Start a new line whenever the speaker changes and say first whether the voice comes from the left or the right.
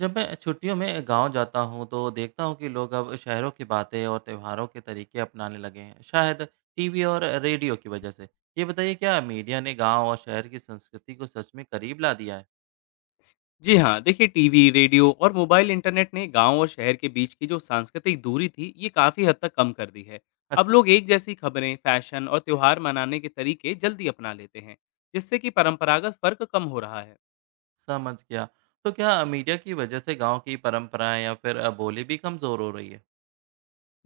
right: जब मैं छुट्टियों में गांव जाता हूँ तो देखता हूँ कि लोग अब शहरों की बातें और त्योहारों के तरीके अपनाने लगे हैं, शायद टीवी और रेडियो की वजह से। ये बताइए, क्या मीडिया ने गांव और शहर की संस्कृति को सच में करीब ला दिया है?
left: जी हाँ, देखिए टीवी रेडियो और मोबाइल इंटरनेट ने गांव और शहर के बीच की जो सांस्कृतिक दूरी थी, ये काफ़ी हद तक कम कर दी है। अब
right: अच्छा।
left: लोग एक जैसी खबरें, फैशन और त्यौहार मनाने के तरीके जल्दी अपना लेते हैं, जिससे कि परंपरागत फ़र्क कम हो रहा है।
right: समझ गया। तो क्या मीडिया की वजह से गांव की परंपराएं या फिर बोली भी कमज़ोर हो रही है?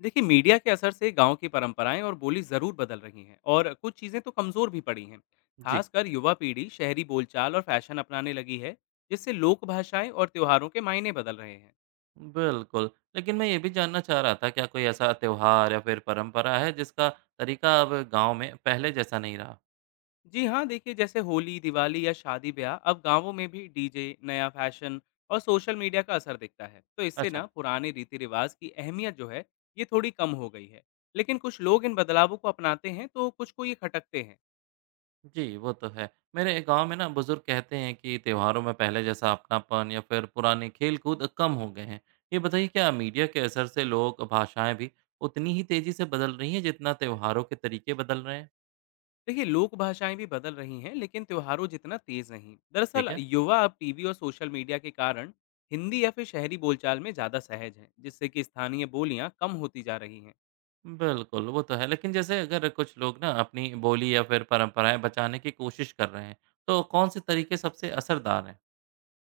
left: देखिए मीडिया के असर से गांव की परंपराएं और बोली ज़रूर बदल रही हैं, और कुछ चीज़ें तो कमज़ोर भी पड़ी हैं।
right: जी।
left: खासकर युवा पीढ़ी शहरी बोलचाल और फैशन अपनाने लगी है, जिससे लोक भाषाएं और त्योहारों के मायने बदल रहे हैं।
right: बिल्कुल। लेकिन मैं ये भी जानना चाह रहा था, क्या कोई ऐसा त्योहार या फिर परंपरा है जिसका तरीका अब गांव में पहले जैसा नहीं रहा?
left: जी हाँ, देखिए जैसे होली, दिवाली या शादी ब्याह अब गांवों में भी डीजे, नया फैशन और सोशल मीडिया का असर दिखता है। तो इससे
right: अच्छा।
left: ना पुराने रीति रिवाज की अहमियत जो है, ये थोड़ी कम हो गई है। लेकिन कुछ लोग इन बदलावों को अपनाते हैं तो कुछ को ये खटकते हैं।
right: जी, वो तो है। मेरे गाँव में ना बुज़ुर्ग कहते हैं कि त्योहारों में पहले जैसा अपनापन या फिर पुराने खेल-कूद कम हो गए हैं। ये बताइए, क्या मीडिया के असर से लोग भाषाएँ भी उतनी ही तेज़ी से बदल रही हैं जितना त्योहारों के तरीके बदल रहे हैं?
left: देखिए लोक भाषाएं भी बदल रही हैं, लेकिन त्योहारों जितना तेज नहीं।
right: ठीक
left: दरअसल
right: है।
left: युवा अब टीवी और सोशल मीडिया के कारण हिंदी या फिर शहरी बोलचाल में ज्यादा सहज हैं, जिससे कि स्थानीय बोलियां कम होती जा रही हैं।
right: बिल्कुल, वो तो है। लेकिन जैसे अगर कुछ लोग ना अपनी बोली या फिर परंपराएँ बचाने की कोशिश कर रहे हैं, तो कौन से तरीके सबसे असरदार हैं?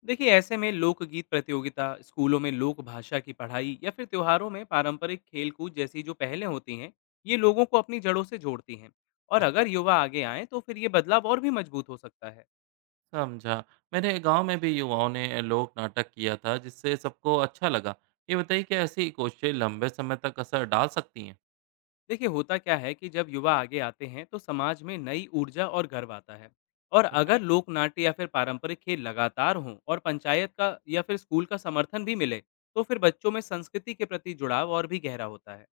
left: देखिए ऐसे में लोकगीत प्रतियोगिता, स्कूलों में लोक भाषा की पढ़ाई या फिर त्योहारों में पारंपरिक खेलकूद जैसी जो पहलें होती हैं, ये लोगों को अपनी जड़ों से जोड़ती हैं। और
right: अच्छा।
left: अगर युवा आगे आएं तो फिर ये बदलाव और भी मजबूत हो सकता है।
right: समझा। मेरे गांव में भी युवाओं ने लोक नाटक किया था जिससे सबको अच्छा लगा। ये बताइए कि ऐसी कोशिशें लंबे समय तक असर डाल सकती हैं?
left: देखिए होता क्या है कि जब युवा आगे आते हैं तो समाज में नई ऊर्जा और गर्व आता है। और
right: अच्छा।
left: अगर लोक नाट्य या फिर पारंपरिक खेल लगातार हों और पंचायत का या फिर स्कूल का समर्थन भी मिले, तो फिर बच्चों में संस्कृति के प्रति जुड़ाव और भी गहरा होता है।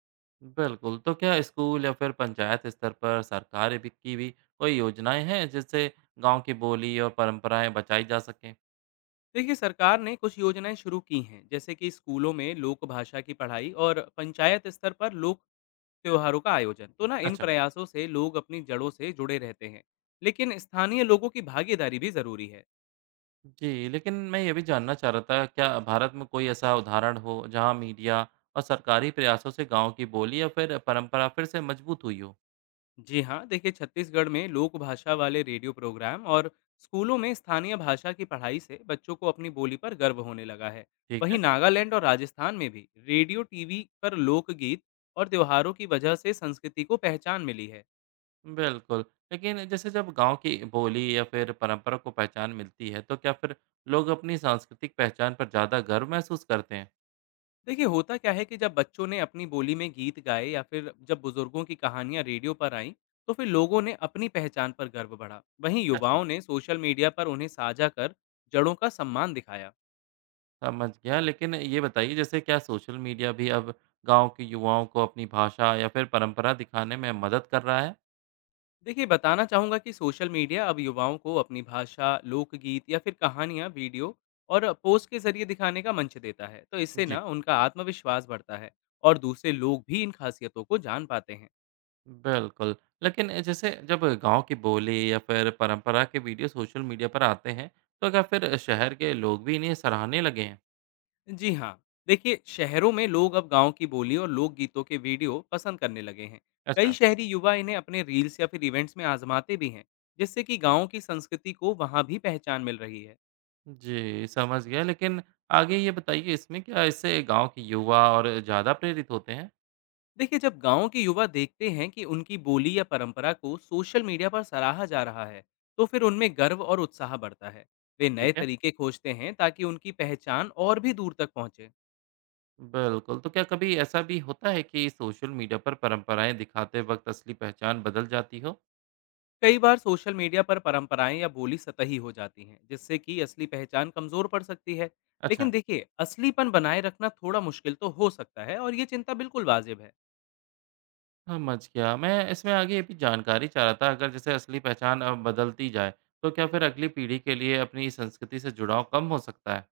right: बिल्कुल। तो क्या स्कूल या फिर पंचायत स्तर पर सरकार भी की भी कोई योजनाएं हैं जिससे गांव की बोली और परंपराएं बचाई जा सकें?
left: देखिए सरकार ने कुछ योजनाएं शुरू की हैं, जैसे कि स्कूलों में लोक भाषा की पढ़ाई और पंचायत स्तर पर लोक त्योहारों का आयोजन। तो ना इन
right: अच्छा।
left: प्रयासों से लोग अपनी जड़ों से जुड़े रहते हैं, लेकिन स्थानीय लोगों की भागीदारी भी जरूरी है।
right: जी, लेकिन मैं ये भी जानना चाह रहा था, क्या भारत में कोई ऐसा उदाहरण हो जहां मीडिया और सरकारी प्रयासों से गांव की बोली या फिर परंपरा फिर से मजबूत हुई हो?
left: जी हाँ, देखिए छत्तीसगढ़ में लोक भाषा वाले रेडियो प्रोग्राम और स्कूलों में स्थानीय भाषा की पढ़ाई से बच्चों को अपनी बोली पर गर्व होने लगा है।
right: ठीक
left: वहीं
right: है।
left: नागालैंड और राजस्थान में भी रेडियो, टीवी पर लोकगीत और त्योहारों की वजह से संस्कृति को पहचान मिली है।
right: बिल्कुल। लेकिन जैसे जब गाँव की बोली या फिर परंपरा को पहचान मिलती है, तो क्या फिर लोग अपनी सांस्कृतिक पहचान पर ज़्यादा गर्व महसूस करते हैं?
left: देखिए होता क्या है कि जब बच्चों ने अपनी बोली में गीत गाए या फिर जब बुजुर्गों की कहानियां रेडियो पर आईं, तो फिर लोगों ने अपनी पहचान पर गर्व बढ़ा। वहीं
right: अच्छा।
left: युवाओं ने सोशल मीडिया पर उन्हें साझा कर जड़ों का सम्मान दिखाया।
right: समझ गया, लेकिन ये बताइए, जैसे क्या सोशल मीडिया भी अब गाँव के युवाओं को अपनी भाषा या फिर परंपरा दिखाने में मदद कर रहा है?
left: देखिए बताना चाहूंगा कि सोशल मीडिया अब युवाओं को अपनी भाषा, लोकगीत या फिर कहानियां वीडियो और पोस्ट के जरिए दिखाने का मंच देता है। तो इससे ना
right: जी।
left: उनका आत्मविश्वास बढ़ता है और दूसरे लोग भी इन खासियतों को जान पाते हैं।
right: बिल्कुल। लेकिन जैसे जब गाँव की बोली या फिर परंपरा के वीडियो सोशल मीडिया पर आते हैं, तो क्या फिर शहर के लोग भी इन्हें सराहने लगे हैं?
left: जी हाँ, देखिए शहरों में लोग अब गाँव की बोली और लोकगीतों के वीडियो पसंद करने लगे हैं। कई
right: अच्छा।
left: शहरी युवा इन्हें अपने रील्स या फिर इवेंट्स में आजमाते भी हैं, जिससे कि गाँव की संस्कृति को वहाँ भी पहचान मिल रही है।
right: जी, समझ गया। लेकिन आगे ये बताइए, इसमें क्या इससे गाँव के युवा और ज़्यादा प्रेरित होते हैं?
left: देखिए जब गाँव के युवा देखते हैं कि उनकी बोली या परंपरा को सोशल मीडिया पर सराहा जा रहा है, तो फिर उनमें गर्व और उत्साह बढ़ता है। वे
right: ठीक
left: नए
right: है।
left: तरीके खोजते हैं ताकि उनकी पहचान और भी दूर तक पहुँचे।
right: बिल्कुल, तो क्या कभी ऐसा भी होता है कि सोशल मीडिया पर परंपराएँ दिखाते वक़्त असली पहचान बदल जाती हो?
left: कई बार सोशल मीडिया पर परंपराएं या बोली सतही हो जाती हैं, जिससे कि असली पहचान कमजोर पड़ सकती है। लेकिन
right: अच्छा।
left: देखिए असलीपन बनाए रखना थोड़ा मुश्किल तो हो सकता है, और ये चिंता बिल्कुल वाजिब है।
right: समझ गया। मैं इसमें आगे ये भी जानकारी चाह रहा था, अगर जैसे असली पहचान अब बदलती जाए, तो क्या फिर अगली पीढ़ी के लिए अपनी संस्कृति से जुड़ाव कम हो सकता है?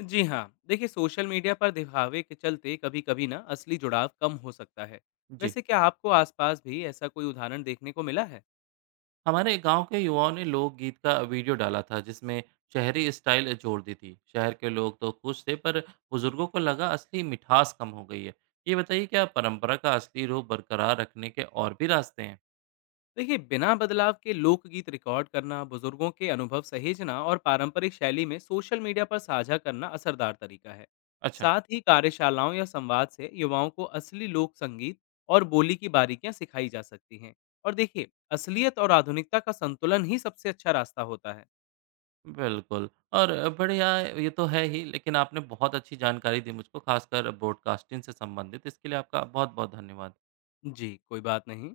left: जी हाँ, देखिए सोशल मीडिया पर दिखावे के चलते कभी कभी ना असली जुड़ाव कम हो सकता है।
right: जी।
left: वैसे क्या आपको आसपास भी ऐसा कोई उदाहरण देखने को मिला है?
right: हमारे गांव के युवाओं ने लोकगीत का वीडियो डाला था जिसमें शहरी स्टाइल जोड़ दी थी। शहर के लोग तो खुश थे, पर बुजुर्गों को लगा असली मिठास कम हो गई है। ये बताइए, क्या परंपरा का असली रूप बरकरार रखने के और भी रास्ते हैं?
left: देखिए बिना बदलाव के लोकगीत रिकॉर्ड करना, बुजुर्गों के अनुभव सहेजना और पारंपरिक शैली में सोशल मीडिया पर साझा करना असरदार तरीका है।
right: अच्छा।
left: साथ ही कार्यशालाओं या संवाद से युवाओं को असली लोक संगीत और बोली की बारीकियां सिखाई जा सकती हैं। और देखिए असलियत और आधुनिकता का संतुलन ही सबसे अच्छा रास्ता होता है।
right: बिल्कुल। और बढ़िया, ये तो है ही। लेकिन आपने बहुत अच्छी जानकारी दी मुझको, खासकर ब्रॉडकास्टिंग से संबंधित। इसके लिए आपका बहुत बहुत धन्यवाद।
left: जी कोई बात नहीं।